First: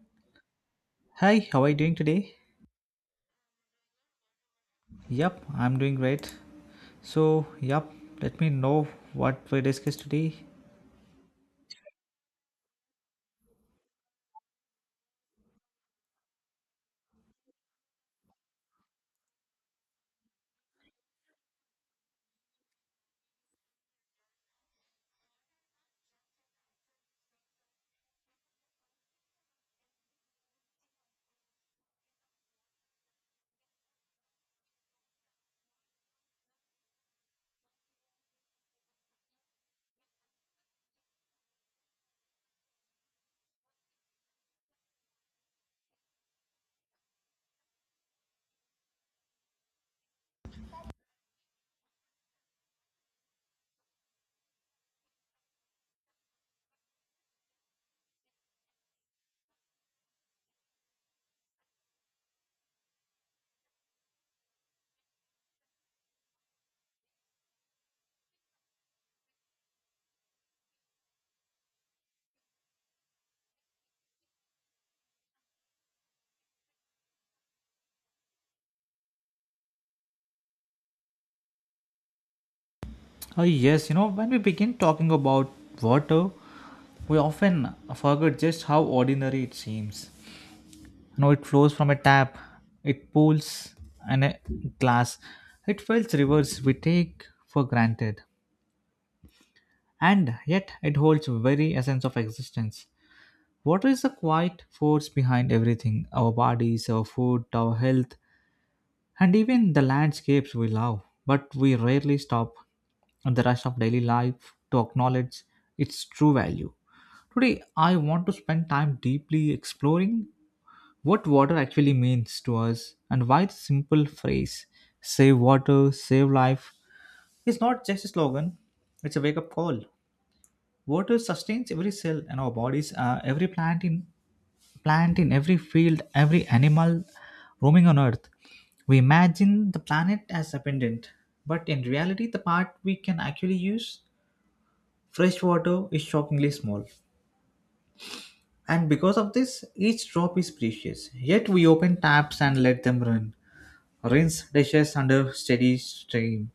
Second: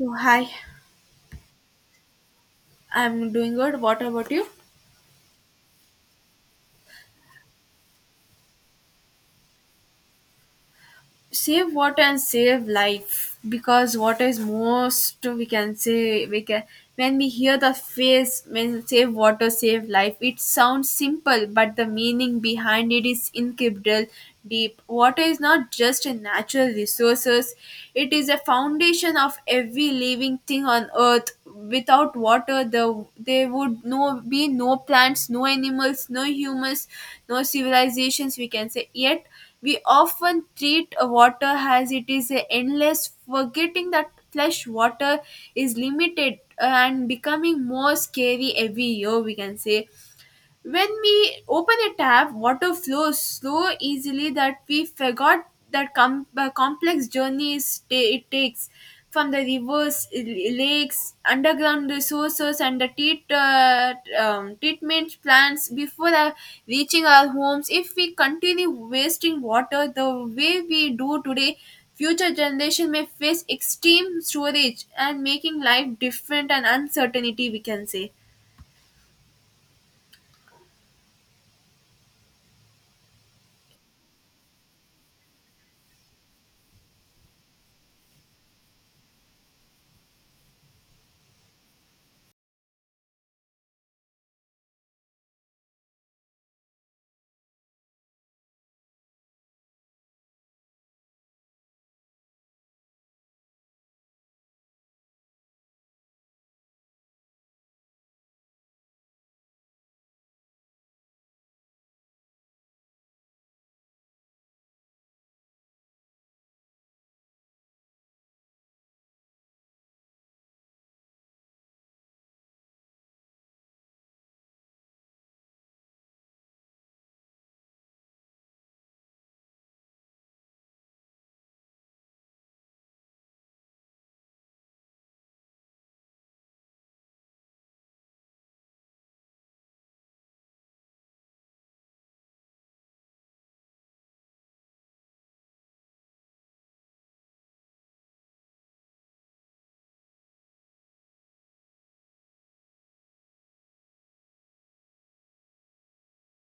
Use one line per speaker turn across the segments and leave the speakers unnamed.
Oh, hi,
Hi, how are you doing today?
I'm doing good. What about you?
Yep, I'm doing great. So, yep, let me know what we discuss today.
Save water and save life, because water is most, we can say, we can when we hear the phrase, when save water, save life, it sounds simple, but the meaning behind it is incredible deep. Water is not just a natural resources, it is a foundation of every living thing on earth. Without water there would no be no plants, no animals, no humans, no civilizations, we can say. Yet we often treat water as it is endless, forgetting that fresh water is limited and becoming more scary every year, we can say. When we open a tap, water flows so easily that we forgot that complex journey it takes from the rivers, lakes, underground resources, and the treatment plants before reaching our homes. If we continue wasting water the way we do today, future generation may face extreme storage and making life different and uncertainty, we can say.
Oh, yes, you know, when we begin talking about water, we often forget just how ordinary it seems. You know, it flows from a tap, it pools, and a glass. It fills rivers we take for granted. And yet, it holds very essence of existence. Water is the quiet force behind everything our bodies, our food, our health, and even the landscapes we love, but we rarely stop in the rush of daily life to acknowledge its true value. Today, I want to spend time deeply exploring what water actually means to us and why the simple phrase, save water, save life, is not just a slogan, it's a wake up call. Water sustains every cell in our bodies, every plant in every field, every animal roaming on Earth. We imagine the planet as abundant, but in reality, the part we can actually use, fresh water, is shockingly small. And because of this, each drop is precious. Yet we open taps and let them run, rinse dishes under steady stream.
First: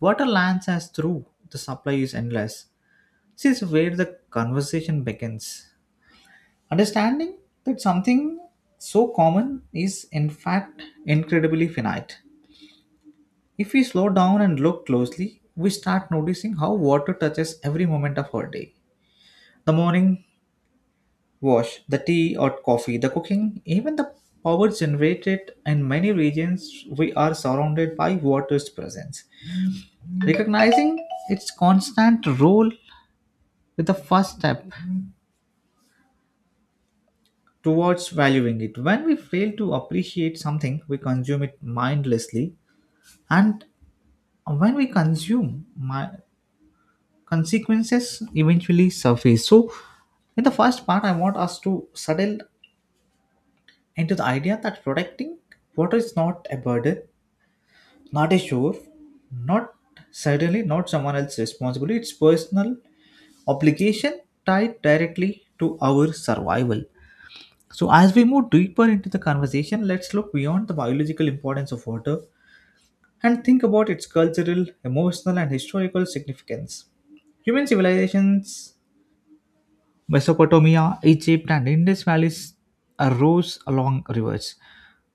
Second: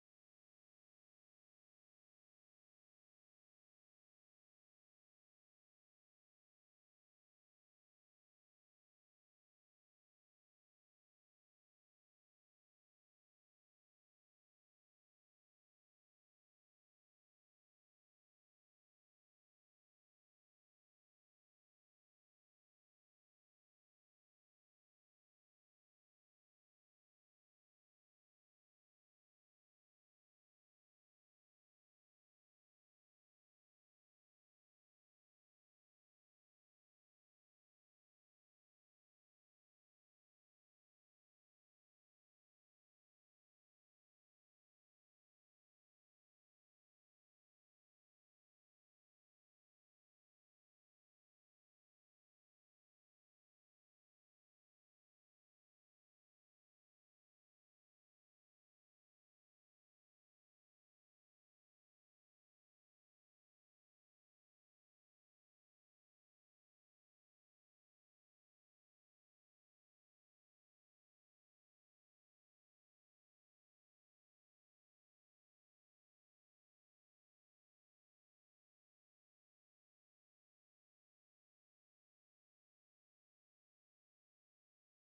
Water lands us through, the supply is endless. This is where the conversation begins. Understanding that something so common is, in fact, incredibly finite. If we slow down and look closely, we start noticing how water touches every moment of our day. The morning wash, the tea or coffee, the cooking, even the power generated in many regions, we are surrounded by water's presence. Recognizing its constant role with the first step towards valuing it. When we fail to appreciate something, we consume it mindlessly and when we consume my consequences eventually surface. So in the first part, I want us to settle into the idea that protecting water is not a burden, not a chore, not certainly not someone else's responsibility. It's personal obligation tied directly to our survival. So as we move deeper into the conversation, let's look beyond the biological importance of water and think about its cultural, emotional, and historical significance. Human civilizations, Mesopotamia, Egypt, and Indus valleys arose along rivers.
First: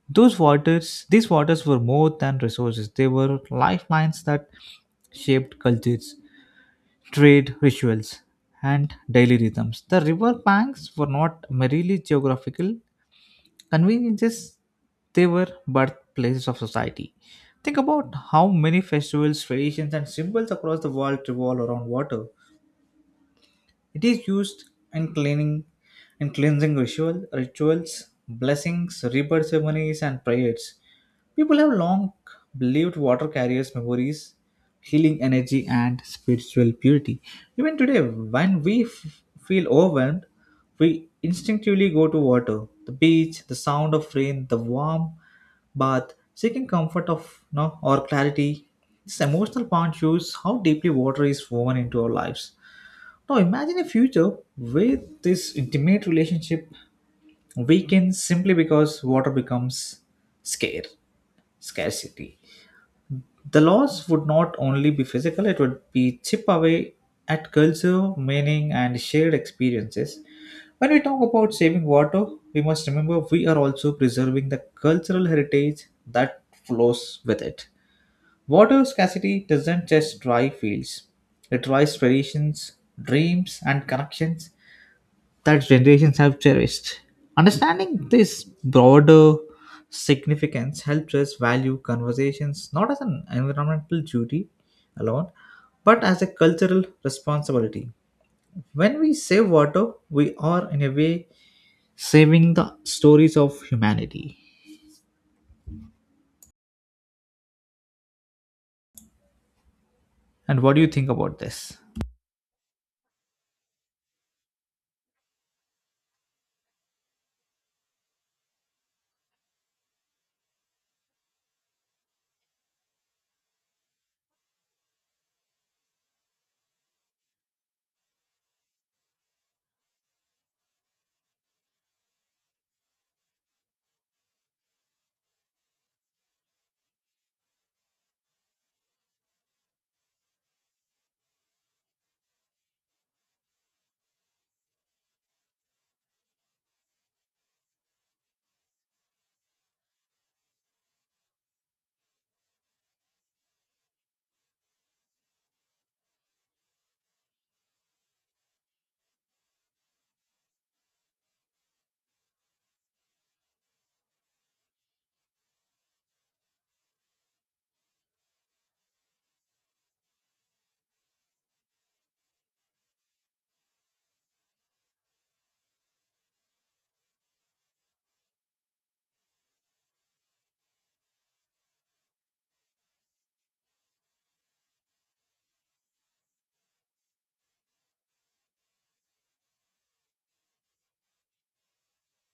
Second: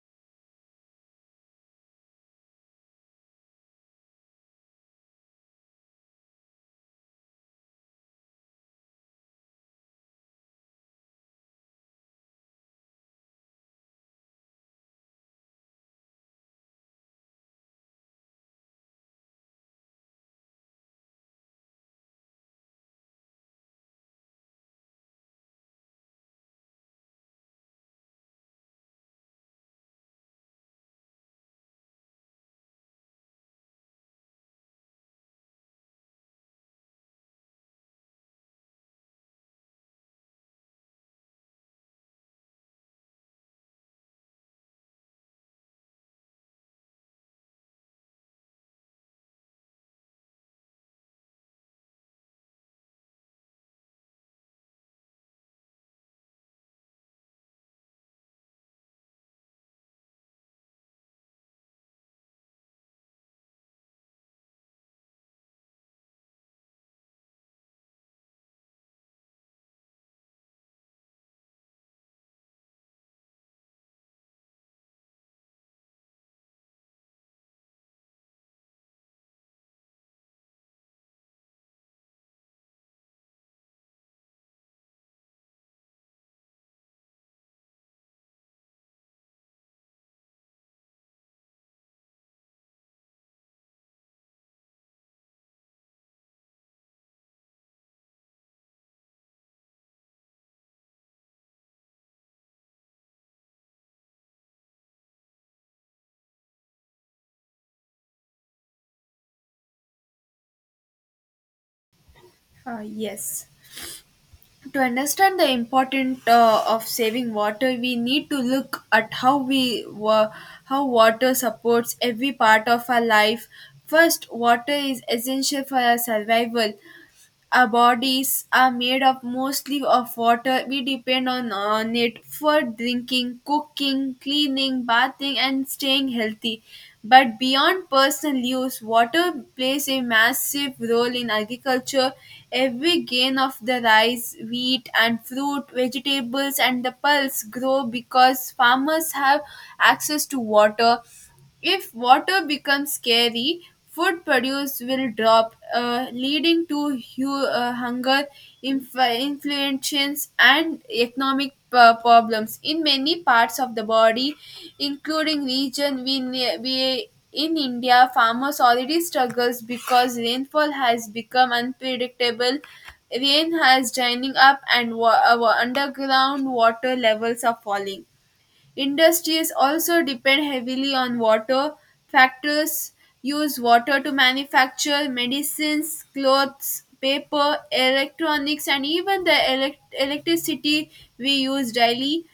Those waters, these waters were more than resources; they were lifelines that shaped cultures, trade rituals, and daily rhythms. The river banks were not merely geographical conveniences, they were birthplaces of society. Think about how many festivals, traditions, and symbols across the world revolve around water. It is used in cleaning, in cleansing rituals, blessings, rebirth ceremonies, and prayers. People have long believed water carries memories, healing energy, and spiritual purity. Even today, when we feel overwhelmed, we instinctively go to water, the beach, the sound of rain, the warm bath, seeking comfort of no or clarity. This emotional pond shows how deeply water is woven into our lives. Now imagine a future where this intimate relationship weakens simply because water becomes scarce, scarcity. The loss would not only be physical, it would be chip away at culture, meaning, and shared experiences. When we talk about saving water, we must remember we are also preserving the cultural heritage that flows with it. Water scarcity doesn't just dry fields, it dries traditions, dreams, and connections that generations have cherished. Understanding this broader significance helps us value conversations not as an environmental duty alone, but as a cultural responsibility. When we save water, we are in a way saving the stories of humanity. And what do you think about this?
Uh, yes. To understand the importance of saving water, we need to look at how we how water supports every part of our life. First, water is essential for our survival. Our bodies are made up mostly of water. We depend on it for drinking, cooking, cleaning, bathing, and staying healthy. But beyond personal use, water plays a massive role in agriculture. Every grain of the rice, wheat, and fruit, vegetables, and the pulse grow because farmers have access to water. If water becomes scarce, food produce will drop, leading to hunger, influences, and economic problems in many parts of the body, including region we in India. Farmers already struggles because rainfall has become unpredictable. Rain has drying up, and underground water levels are falling. Industries also depend heavily on water. Factors use water to manufacture medicines, clothes, paper, electronics, and even the electricity we use daily.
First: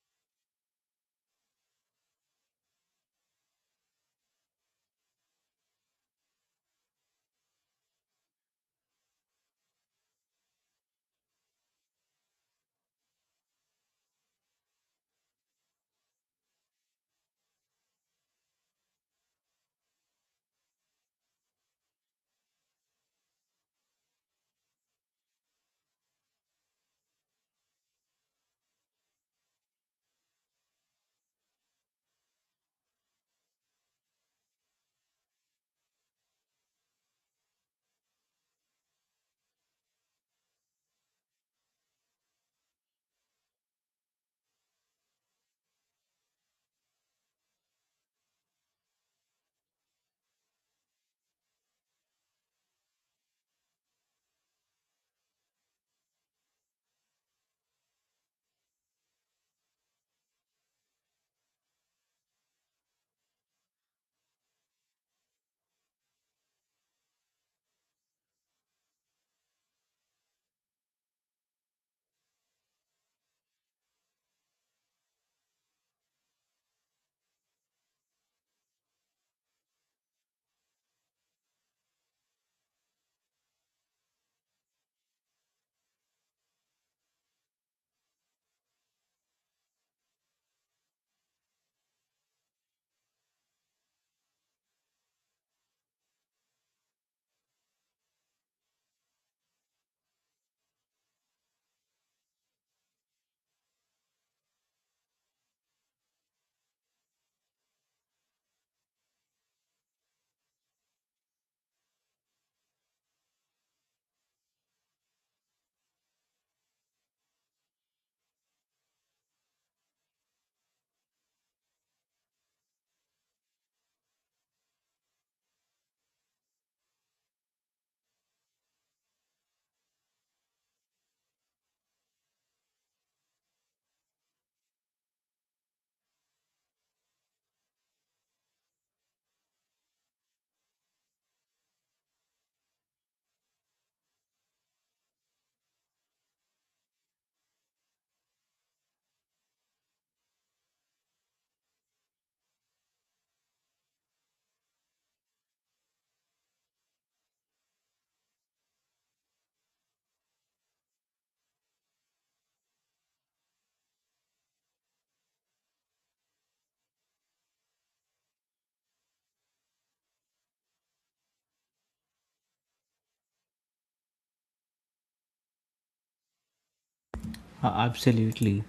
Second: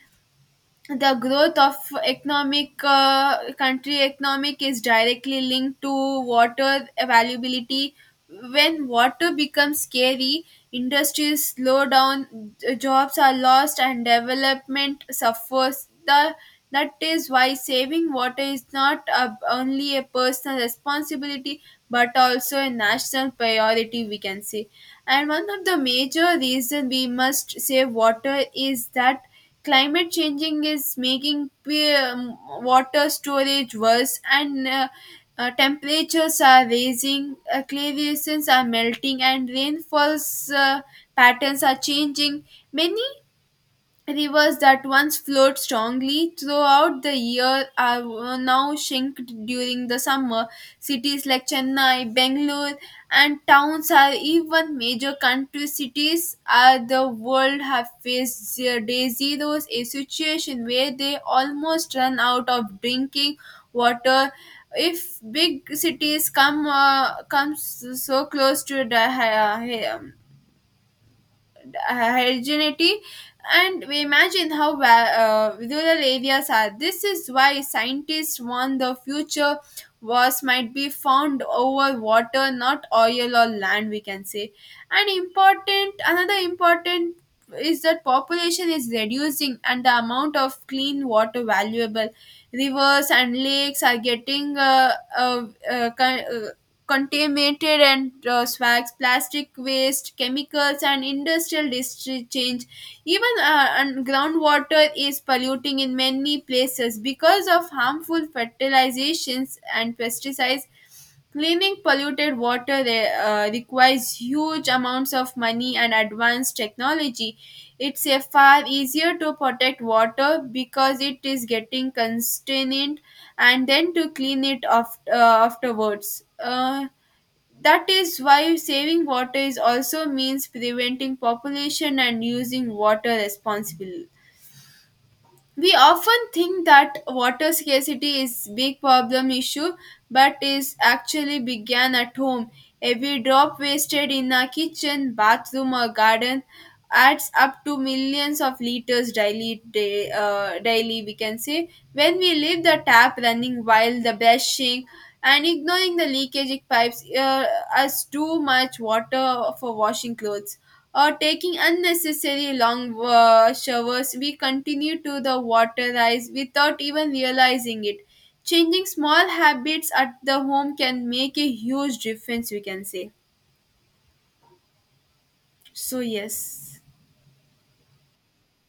The growth of economic country economic is directly linked to water availability. When water becomes scary, industries slow down, jobs are lost, and development suffers. The that is why saving water is not a, only a personal responsibility, but also a national priority, we can say. And one of the major reason we must save water is that climate changing is making water storage worse, and temperatures are rising, clay glaciers are melting, and rainfalls patterns are changing. Many rivers that once flowed strongly throughout the year are now shinked during the summer. Cities like Chennai, Bangalore, and towns are even major country cities are the world have faced day zeros, a situation where they almost run out of drinking water. If big cities come comes so close to heterogeneity, and we imagine how rural areas are. This is why scientists warn the future wars might be found over water, not oil or land, we can say. And important, another important is that population is reducing and the amount of clean water valuable. Rivers and lakes are getting contaminated, and swags, plastic waste, chemicals, and industrial district change. Even and groundwater is polluting in many places because of harmful fertilizations and pesticides. Cleaning polluted water requires huge amounts of money and advanced technology. It's a far easier to protect water because it is getting contained, and then to clean it afterwards. That is why saving water is also means preventing population and using water responsibly. We often think that water scarcity is big problem issue, but is actually began at home. Every drop wasted in a kitchen, bathroom, or garden adds up to millions of liters daily. Daily, we can say, when we leave the tap running while the brushing and ignoring the leakage pipes, us too much water for washing clothes or taking unnecessarily long showers, we continue to the water rise without even realizing it. Changing small habits at the home can make a huge difference, we can say. So, yes.
Absolutely.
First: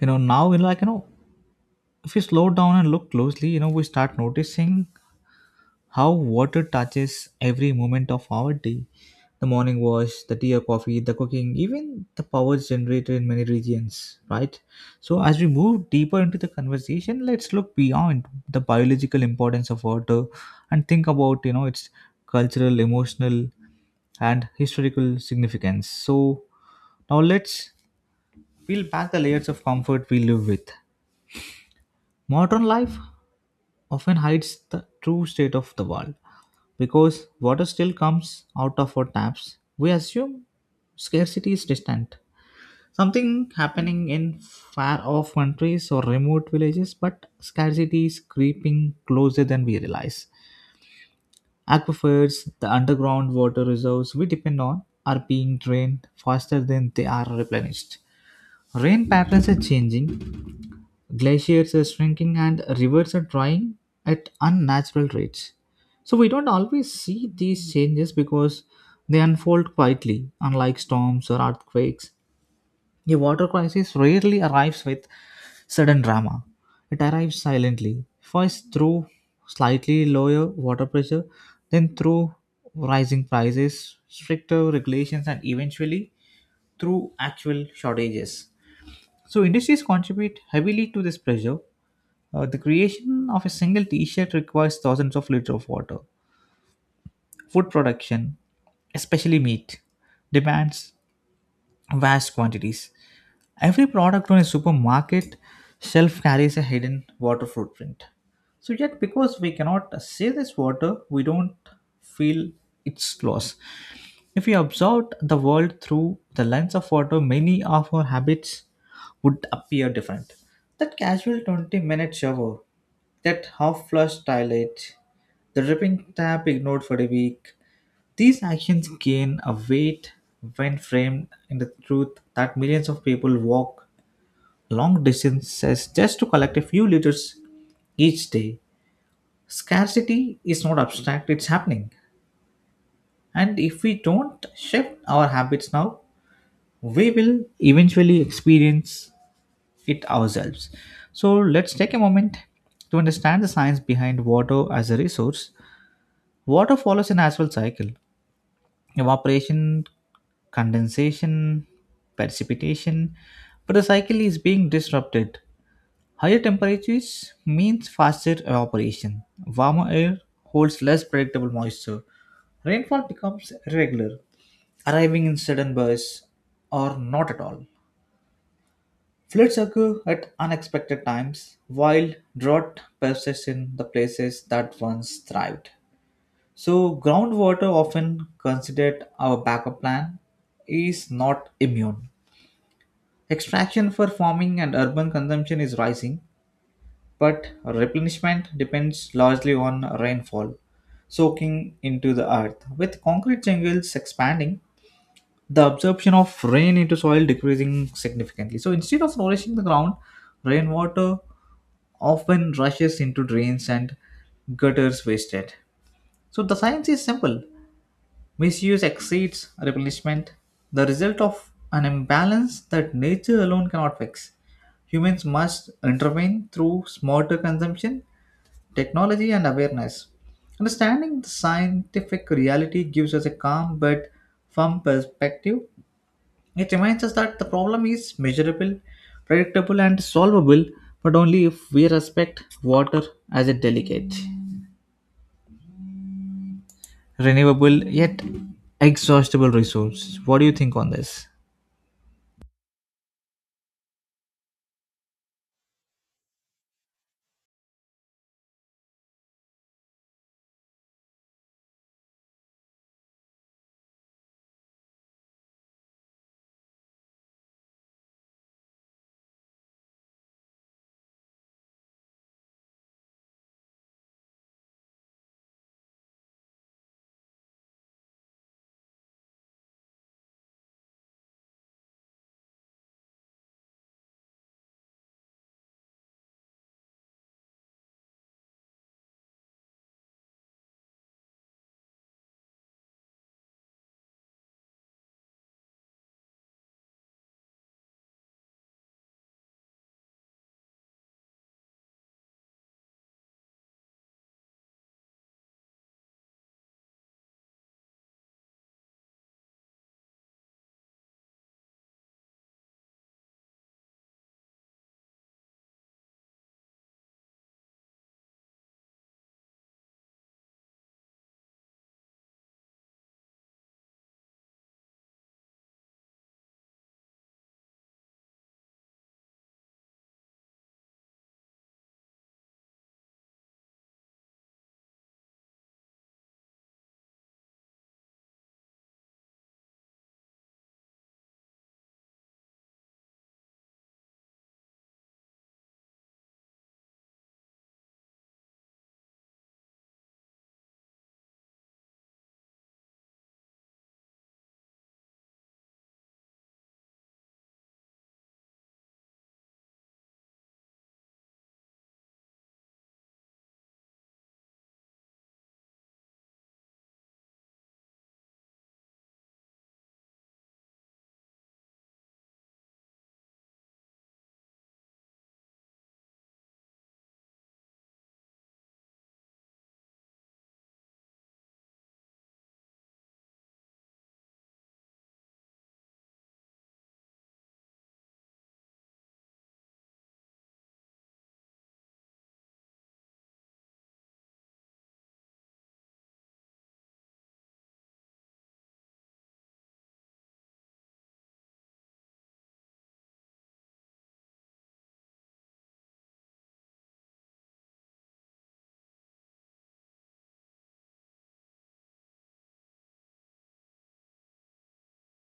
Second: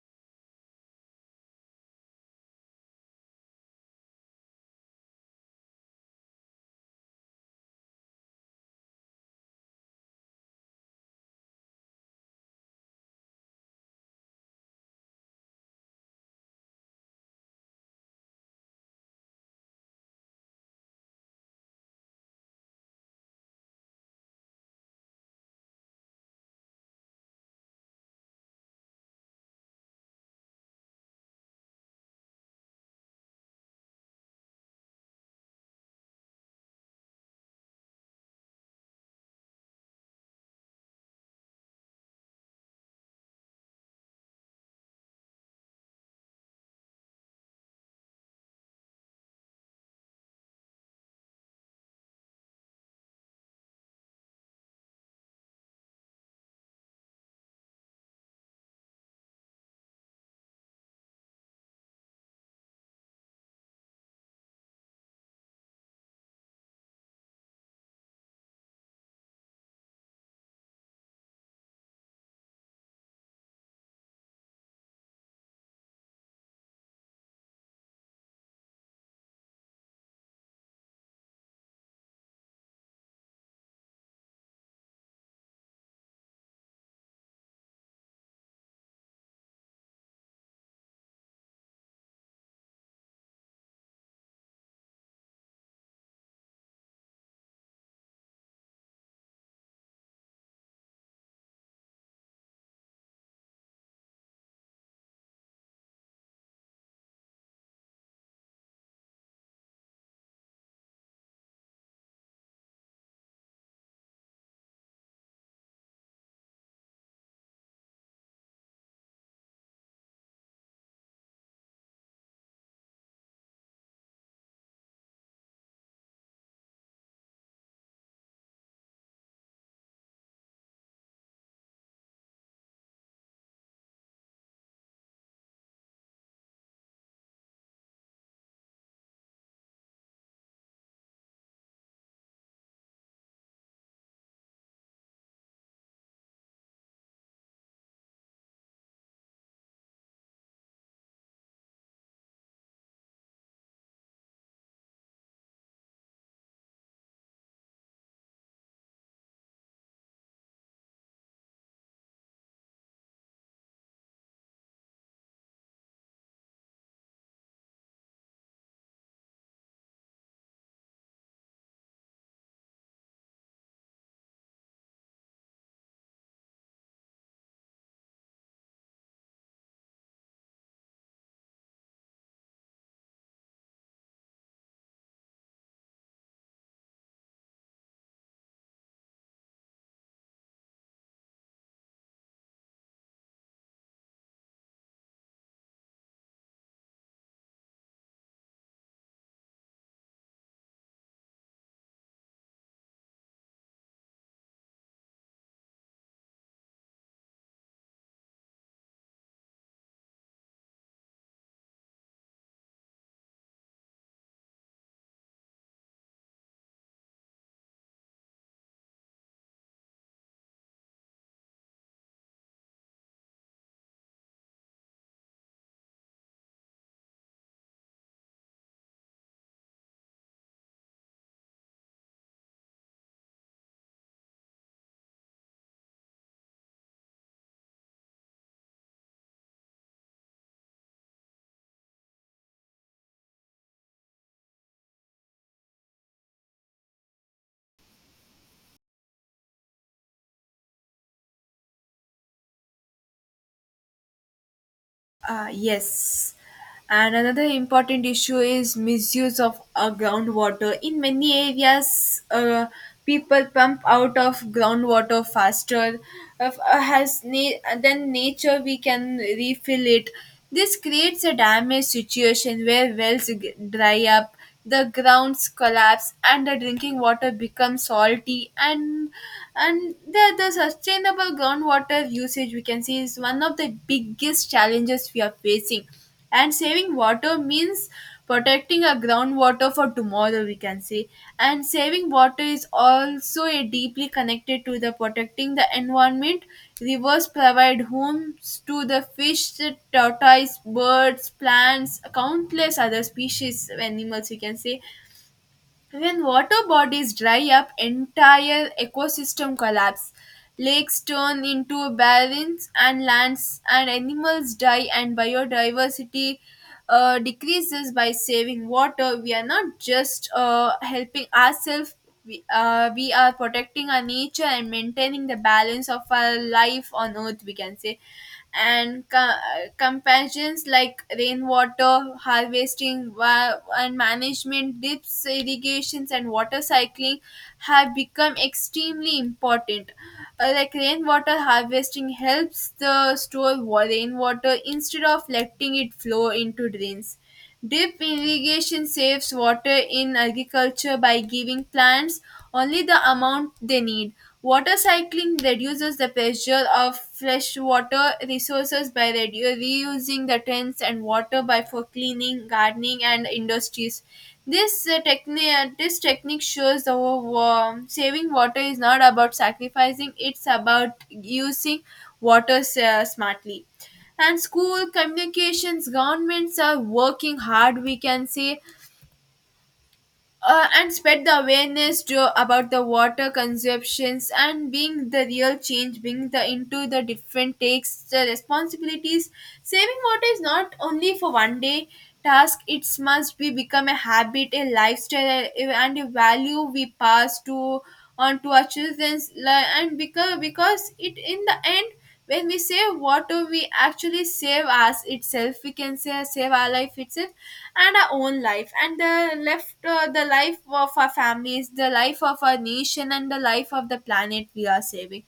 Now, if we slow down and look closely, we start noticing how water touches every moment of our day, the morning wash, the tea or coffee, the cooking, even the power generated in many regions, right? So as we move deeper into the conversation, let's look beyond the biological importance of water and think about its cultural, emotional, and historical significance. So now let's peel back the layers of comfort we live with. Modern life often hides the true state of the world because water still comes out of our taps. We assume scarcity is distant, something happening in far off countries or remote villages, but scarcity is creeping closer than we realize. Aquifers, the underground water reserves we depend on, are being drained faster than they are replenished. Rain patterns are changing, glaciers are shrinking, and rivers are drying at unnatural rates. So, we don't always see these changes because they unfold quietly, unlike storms or earthquakes. A water crisis rarely arrives with sudden drama. It arrives silently, first through slightly lower water pressure, then through rising prices, stricter regulations, and eventually through actual shortages. So, industries contribute heavily to this pressure. The creation of a single t shirt requires thousands of liters of water. Food production, especially meat, demands vast quantities. Every product on a supermarket shelf carries a hidden water footprint. So, yet, because we cannot see this water, we don't feel its loss. If we observed the world through the lens of water, many of our habits would appear different. That casual 20-minute shower, that half flush toilet, the dripping tap ignored for a week, these actions gain a weight when framed in the truth that millions of people walk long distances just to collect a few liters each day. Scarcity is not abstract, it's happening. And if we don't shift our habits now, we will eventually experience it ourselves. So let's take a moment to understand the science behind water as a resource. Water follows a natural cycle: evaporation, condensation, precipitation, but the cycle is being disrupted. Higher temperatures means faster evaporation. Warmer air holds less predictable moisture. Rainfall becomes irregular, arriving in sudden bursts or not at all. Floods occur at unexpected times, while drought persists in the places that once thrived. So, groundwater, often considered our backup plan, is not immune. Extraction for farming and urban consumption is rising, but replenishment depends largely on rainfall soaking into the earth. With concrete jungles expanding, the absorption of rain into soil decreasing significantly. So instead of nourishing the ground, rainwater often rushes into drains and gutters wasted. So the science is simple. Misuse exceeds replenishment, the result of an imbalance that nature alone cannot fix. Humans must intervene through smarter consumption, technology, and awareness. Understanding the scientific reality gives us a calm but firm perspective. It reminds us that the problem is measurable, predictable, and solvable, but only if we respect water as a delicate, renewable, yet exhaustible resource. What do you think on this?
Yes. And another important issue is misuse of groundwater. In many areas, people pump out of groundwater faster uh, than nature we can refill it. This creates a damaged situation where dry up, the grounds collapse, and the drinking water becomes salty, and the sustainable groundwater usage, we can see, is one of the biggest challenges we are facing, and saving water means protecting our groundwater for tomorrow, we can say. And saving water is also a deeply connected to the protecting the environment. Rivers provide homes to the fish, tortoise, birds, plants, countless other species, of animals, we can say. When water bodies dry up, entire ecosystem collapse. Lakes turn into barrens and lands, and animals die, and biodiversity decreases by saving water. We are not just helping ourselves, we are protecting our nature and maintaining the balance of our life on earth, we can say. And companions like rainwater harvesting and management, dips, irrigations, and water cycling have become extremely important. Like rainwater harvesting helps the store rainwater instead of letting it flow into drains. Deep irrigation saves water in agriculture by giving plants only the amount they need. Water cycling reduces the pressure of fresh water resources by reusing the tanks and water by for cleaning, gardening, and industries. This technique shows the saving water is not about sacrificing; it's about using water smartly. And school communications governments are working hard, we can say, and spread the awareness about the water consumptions and being the real change being the into the different takes the responsibilities. Saving water is not only for one day task, it must be become a habit, a lifestyle, and a value we pass to on to our children's and because it in the end, when we save water, we actually save us itself, we can say, save our life itself and our own life and the left the life of our families, the life of our nation, and the life of the planet we are saving.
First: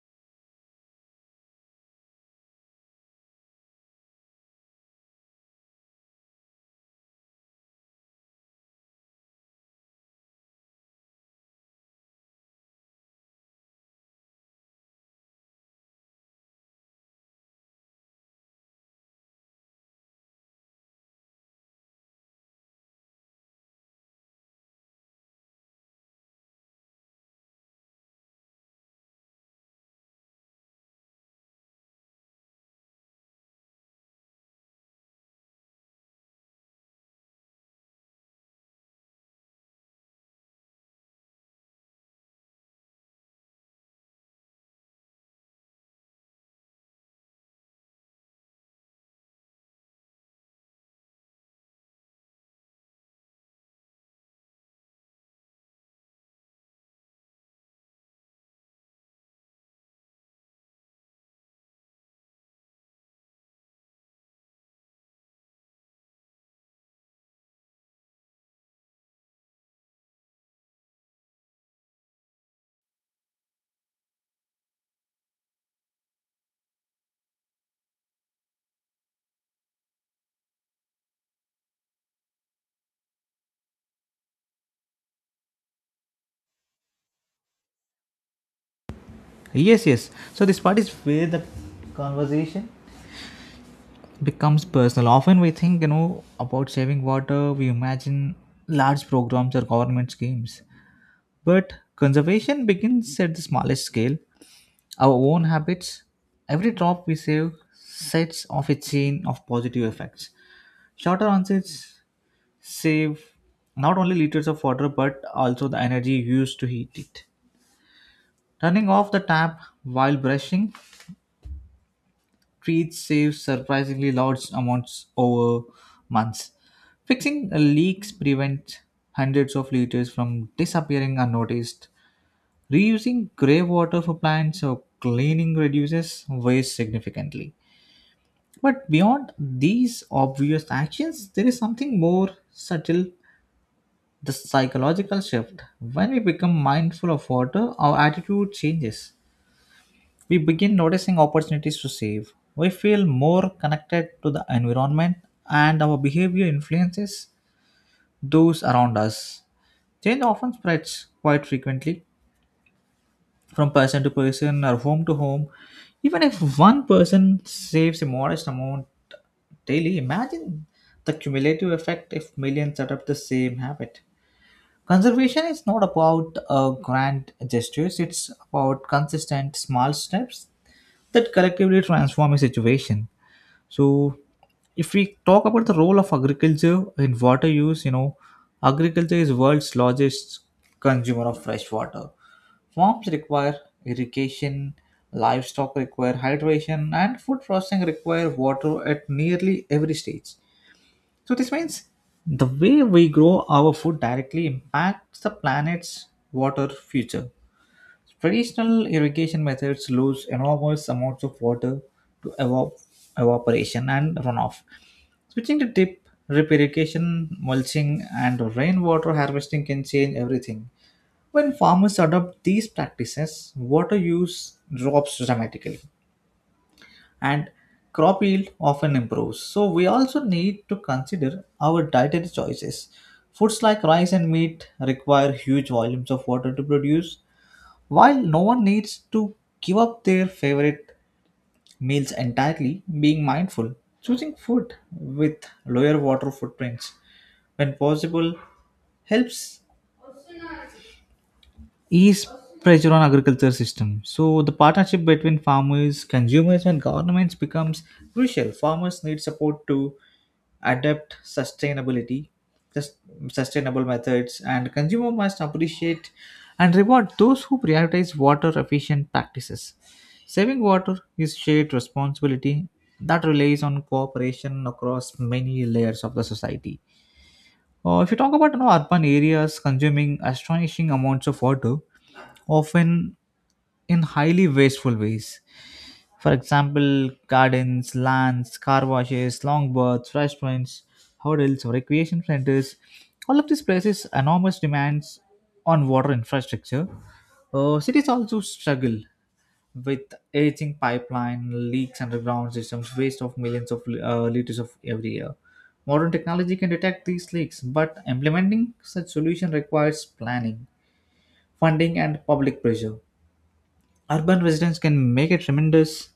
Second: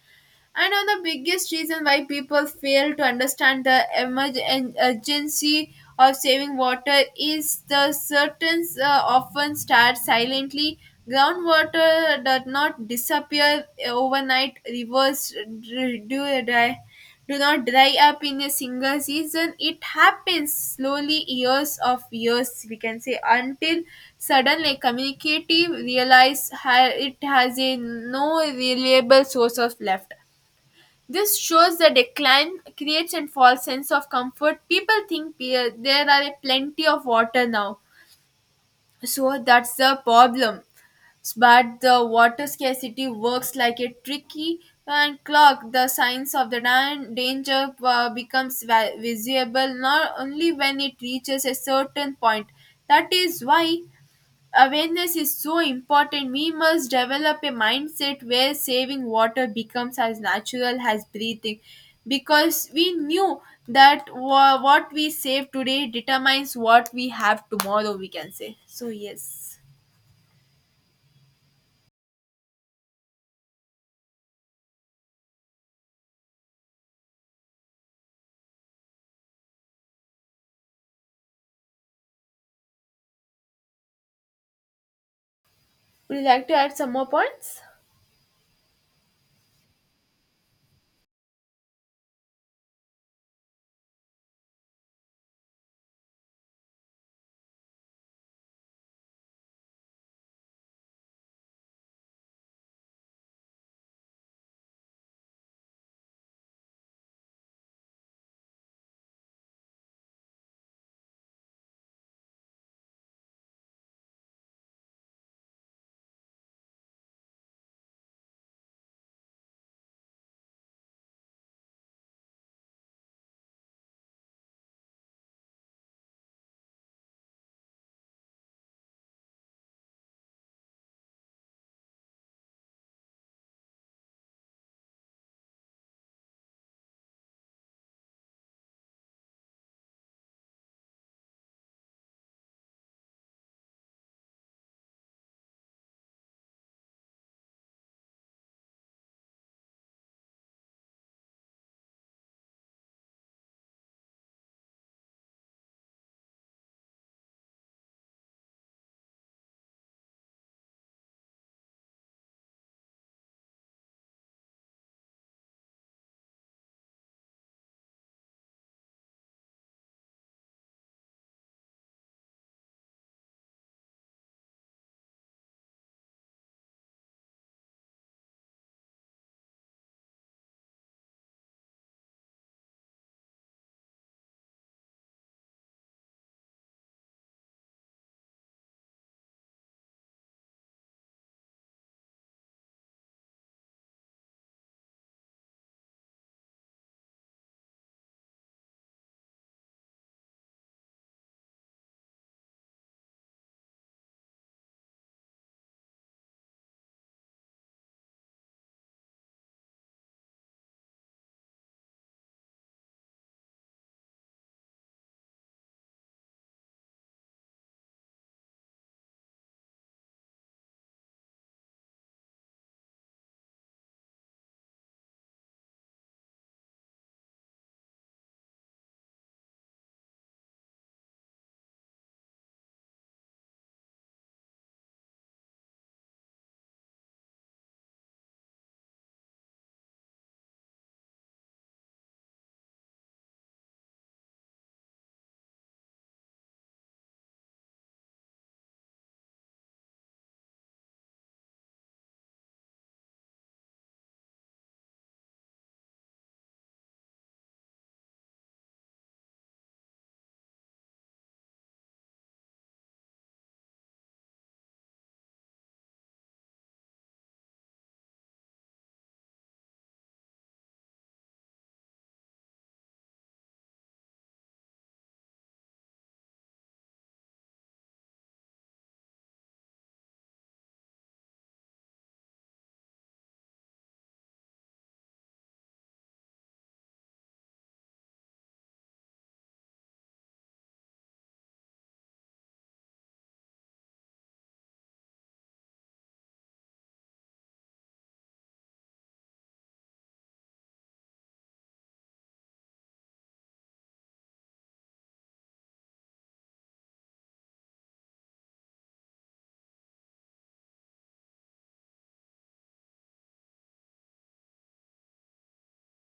And on the biggest reason why people fail to understand the urgency of saving water is the certain often start silently. Groundwater does not disappear overnight. Rivers d- do dry, do not dry up in a single season. It happens slowly, years of years, we can say, until suddenly communicative realize it has a no reliable source of left. This shows the decline creates and false sense of comfort. People think there are a plenty of water now, so that's the problem. But the water scarcity works like a tricky and clock. The signs of the danger becomes visible not only when it reaches a certain point. That is why awareness is so important. We must develop a mindset where saving water becomes as natural as breathing, because we knew that what we save today determines what we have tomorrow, we can say. So, yes. Would you like to add some more points?
Yes, yes. So this part is where the conversation becomes personal. Often we think, about saving water, we imagine large programs or government schemes. But conservation begins at the smallest scale, our own habits. Every drop we save sets off a chain of positive effects. Shorter onsets save not only liters of water but also the energy used to heat it. Turning off the tap while brushing trees saves surprisingly large amounts over months. Fixing leaks prevents hundreds of liters from disappearing unnoticed. Reusing grey water for plants or cleaning reduces waste significantly. But beyond these obvious actions, there is something more subtle, the psychological shift. When we become mindful of water, our attitude changes. We begin noticing opportunities to save. We feel more connected to the environment, and our behavior influences those around us. Change often spreads quite frequently from person to person or home to home. Even if one person saves a modest amount daily, imagine the cumulative effect if millions adopt the same habit. Conservation is not about grand gestures, it's about consistent small steps that collectively transform a situation. So, if we talk about the role of agriculture in water use, agriculture is world's largest consumer of fresh water. Farms require irrigation, livestock require hydration, and food processing require water at nearly every stage. So this means the way we grow our food directly impacts the planet's water future. Traditional irrigation methods lose enormous amounts of water to evaporation and runoff. Switching to drip irrigation, mulching, and rainwater harvesting can change everything. When farmers adopt these practices, water use drops dramatically and crop yield often improves. So, we also need to consider our dietary choices. Foods like rice and meat require huge volumes of water to produce. While no one needs to give up their favorite meals entirely, being mindful, choosing food with lower water footprints when possible helps ease pressure on agriculture system. So the partnership between farmers, consumers, and governments becomes crucial. Farmers need support to adapt sustainability, sus- sustainable methods, and consumer must appreciate and reward those who prioritize water efficient practices. Saving water is shared responsibility that relies on cooperation across many layers of the society. If you talk about, urban areas consuming astonishing amounts of water, often in highly wasteful ways. For example, gardens, lands, car washes, long baths, restaurants, hotels, or recreation centers. All of these places enormous demands on water infrastructure. Cities also struggle with aging pipeline, leaks, underground systems, waste of millions of liters of every year. Modern technology can detect these leaks, but implementing such solution requires planning, funding, and public pressure. Urban residents can make a tremendous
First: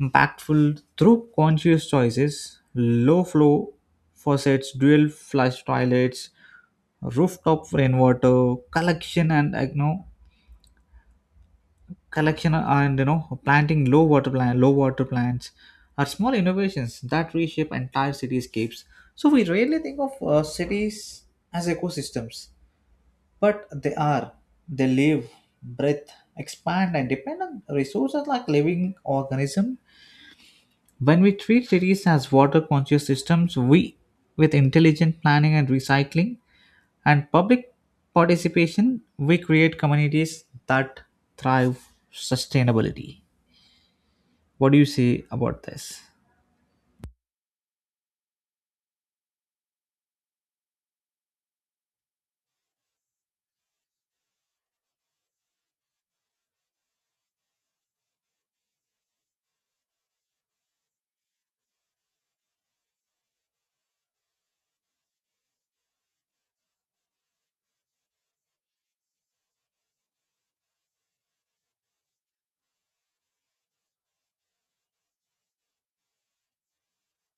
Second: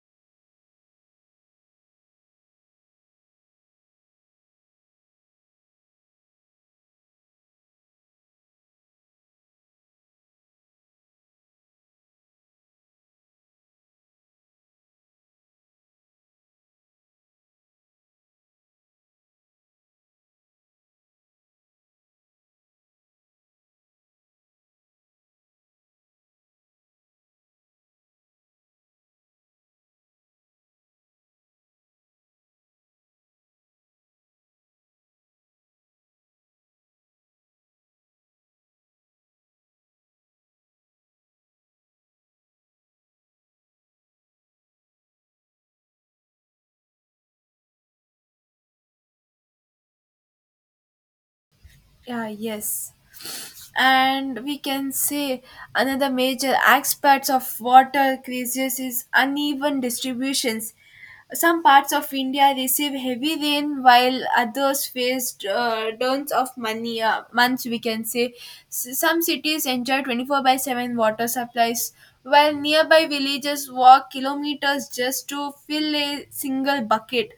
impactful through conscious choices: low flow faucets, dual flush toilets, rooftop rainwater collection and like, you know collection and planting low water plants are small innovations that reshape entire cityscapes. So we rarely think of cities as ecosystems, but they are, they live, breathe, expand, and depend on resources like living organism. When we treat cities as water conscious systems, we, with intelligent planning and recycling and public participation, we create communities that thrive sustainability. What do you say about this?
Yeah, yes. And we can say another major aspect of water crisis is uneven distributions. Some parts of India receive heavy rain while others face dearth of money months, we can say. Some cities enjoy 24/7 water supplies, while nearby villages walk kilometers just to fill a single bucket.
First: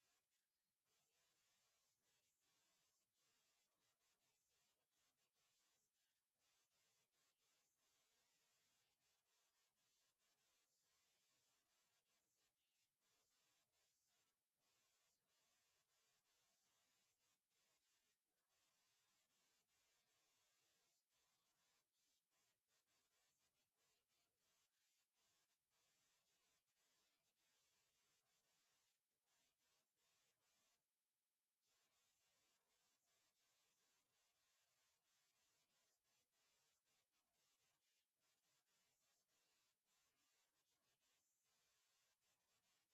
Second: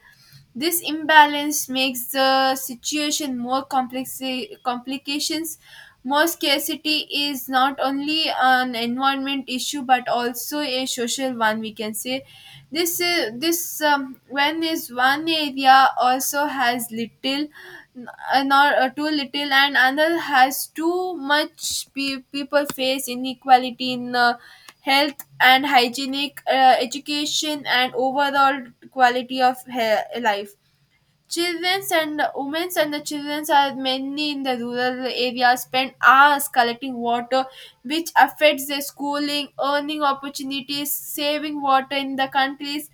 This imbalance makes the situation more complex complications. More scarcity is not only an environment issue but also a social one, we can say. This is this When is one area also has little nor too little and another has too much, people face inequality in health and hygienic education and overall quality of life. Children's and women's and the children's are mainly in the rural areas spend hours collecting water which affects their schooling earning opportunities. Saving water in the countries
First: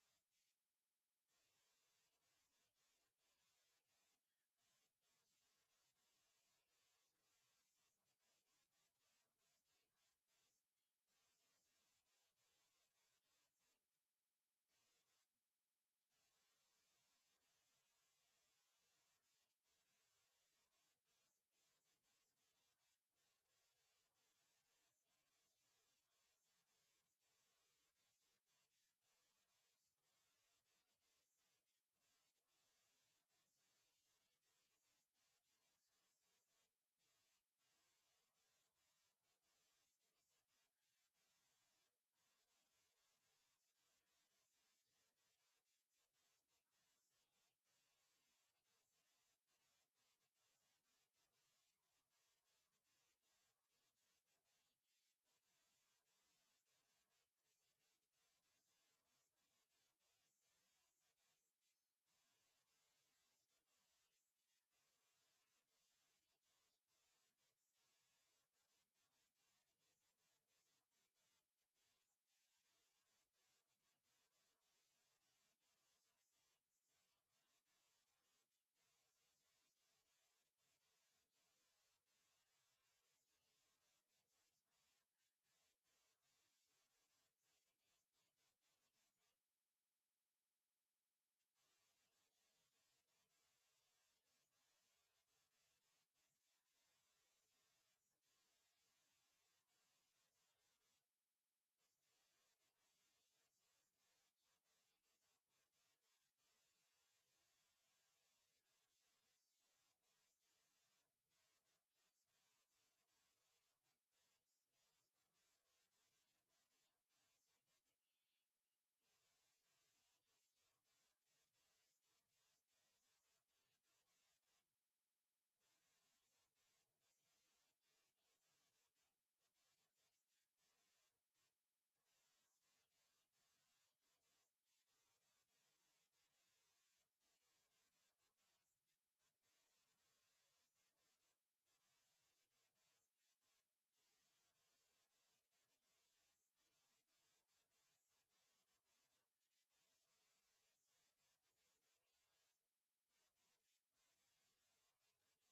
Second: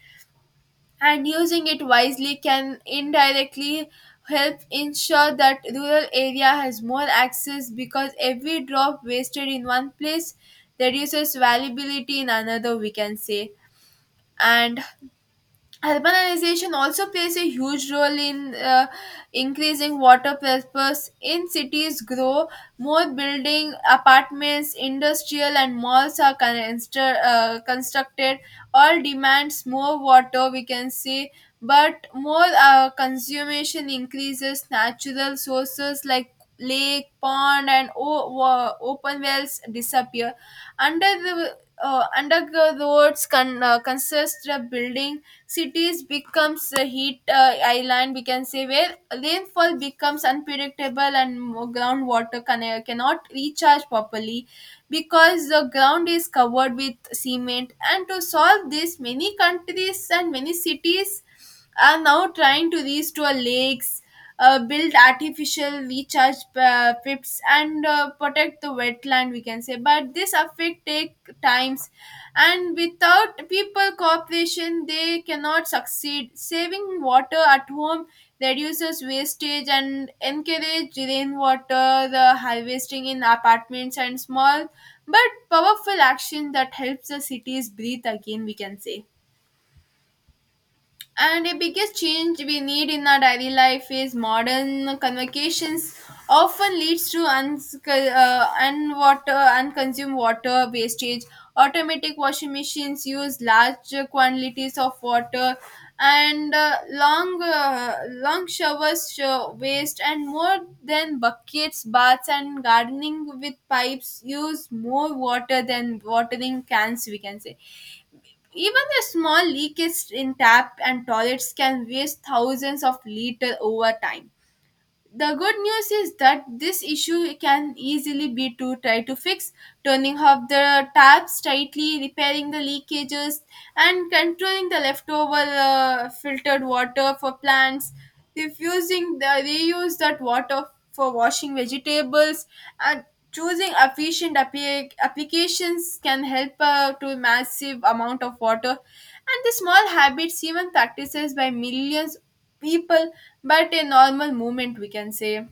and using it wisely can indirectly help ensure that rural area has more access, because every drop wasted in one place reduces valuability in another, we can say. And urbanization also plays a huge role in increasing water purpose. In cities grow, more building, apartments, industrial and malls are constructed. All demands more water, we can say. But more consumption increases natural sources like lake, pond and open wells disappear. Under the underground roads consist of building cities becomes a heat island, we can say, where rainfall becomes unpredictable and groundwater cannot recharge properly, because the ground is covered with cement. And to solve this, many countries and many cities are now trying to restore lakes, build artificial recharge pits, and protect the wetland, we can say. But this affect take times, and without people cooperation, they cannot succeed. Saving water at home reduces wastage and encourage rainwater the harvesting in apartments and small but powerful action that helps the cities breathe again, we can say. And the biggest change we need in our daily life is modern convocations often leads to unwater unconsumed water wastage. Automatic washing machines use large quantities of water, and long showers show waste and more than buckets baths, and gardening with pipes use more water than watering cans, we can say. Even a small leakage in tap and toilets can waste thousands of liters over time. The good news is that this issue can easily be to try to fix, turning off the taps tightly, repairing the leakages, and controlling the leftover filtered water for plants, refusing the reuse that water for washing vegetables, and choosing efficient applications can help to massive amount of water. And the small habits, even practices by millions people, but a normal movement, we can say.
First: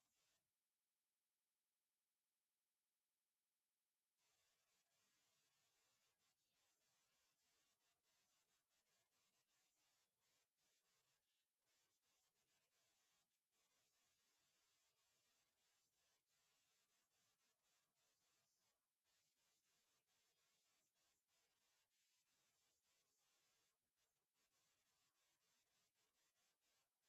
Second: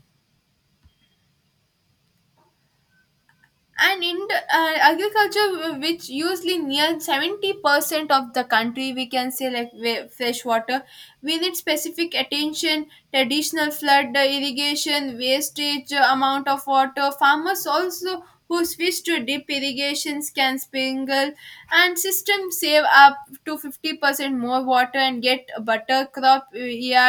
And in agriculture which usually near 70% of the country, we can say, like fresh water, we need specific attention. Traditional flood irrigation wastage amount of water. Farmers also who switch to deep irrigations can sprinkle and system save up to 50% more water and get a better crop year.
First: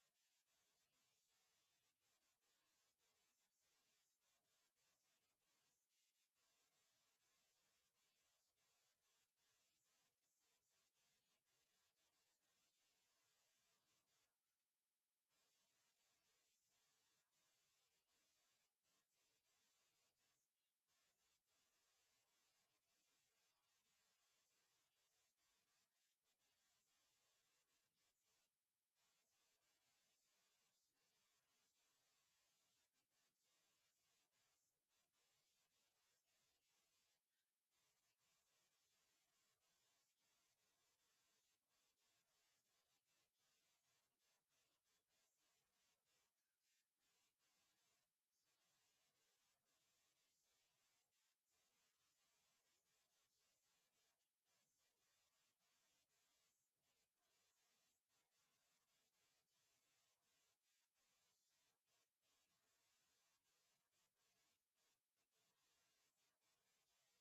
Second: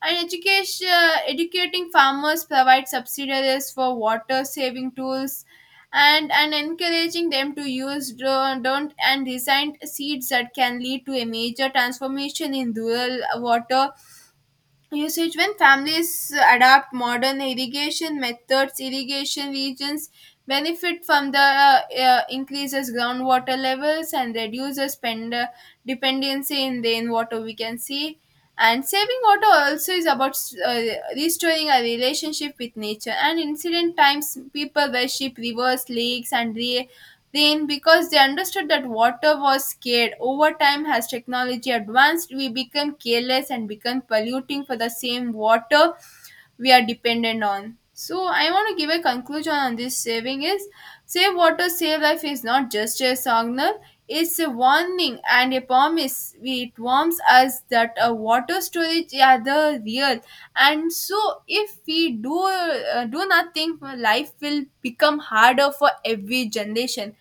And education educating farmers, provide subsidies for water saving tools, and encouraging them to use don't and recent seeds that can lead to a major transformation in rural water usage. When families adopt modern irrigation methods, irrigation regions benefit from the increases groundwater levels and reduces spend dependency in rainwater, we can see. And saving water also is about uh, restoring a relationship with nature. And incident times, people worship rivers, lakes, and then, because they understood that water was scarce. Over time, as technology advanced, we became careless and became polluting for the same water we are dependent on. So, I want to give a conclusion on this. Saving is save water, save life is not just a slogan. It's a warning and a promise. It warns us that a water storage are the real, and so if we do do nothing, life will become harder for every generation.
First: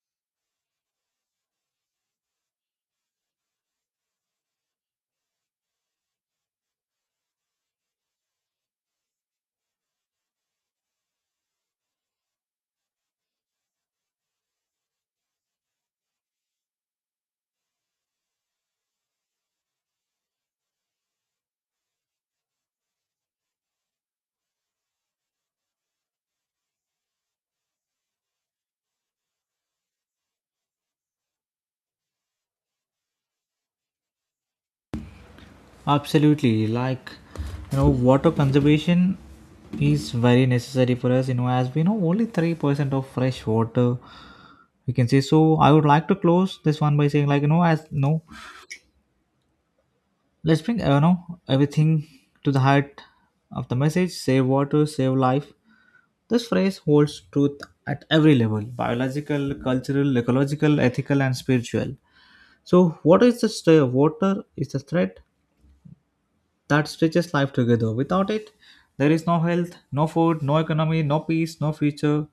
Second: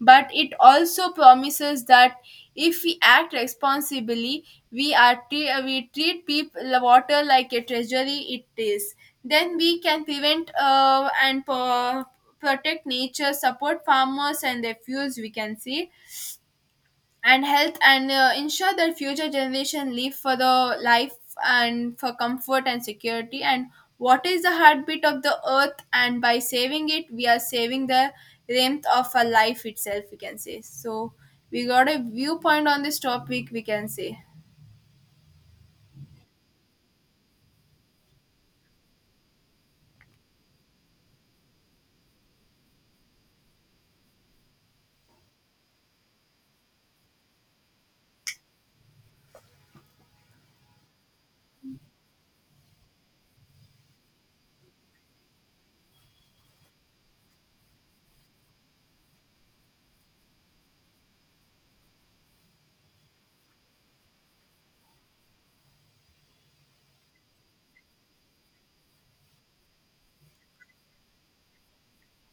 But it also promises that if we act responsibly, we are we treat people water like a treasury it is. Then we can prevent protect nature, support farmers and their fuels, we can see. And health and ensure that future generation live for the life and for comfort and security. And what is the heartbeat of the earth, and by saving it we are saving the length of a life itself, we can say. So we got a viewpoint on this topic, we can say.
Absolutely. Water conservation is very necessary for us, as we know only 3% of fresh water we can say. So, I would like to close this one by saying, as no. Let's bring everything to the heart of the message: save water, save life. This phrase holds truth at every level: biological, cultural, ecological, ethical, and spiritual. So, water is the thread that stitches life together. Without it, there is no health, no food, no economy, no peace, no future.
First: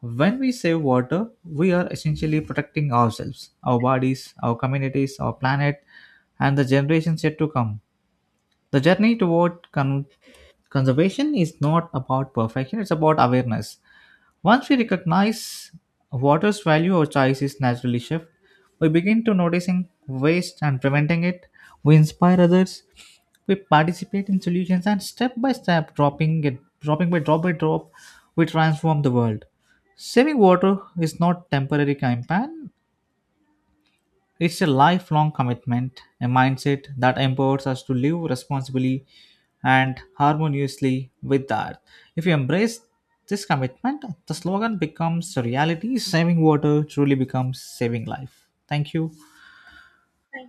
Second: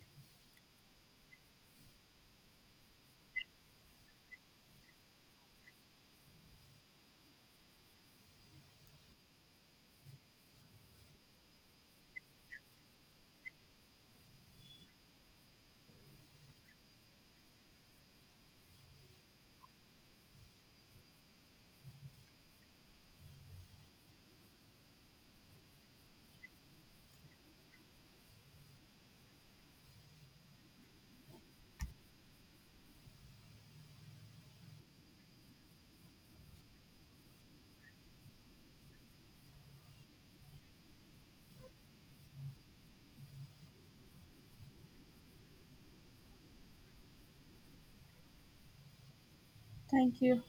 When we save water, we are essentially protecting ourselves, our bodies, our communities, our planet, and the generations yet to come. The journey toward conservation is not about perfection, it's about awareness. Once we recognize water's value, our choices naturally shift. We begin to noticing waste and preventing it. We inspire others. We participate in solutions and step by step, drop by drop, we transform the world. Saving water is not temporary campaign. It's a lifelong commitment, a mindset that empowers us to live responsibly and harmoniously with the earth. If you embrace this commitment, the slogan becomes a reality. Saving water truly becomes saving life. Thank you.
Thank you.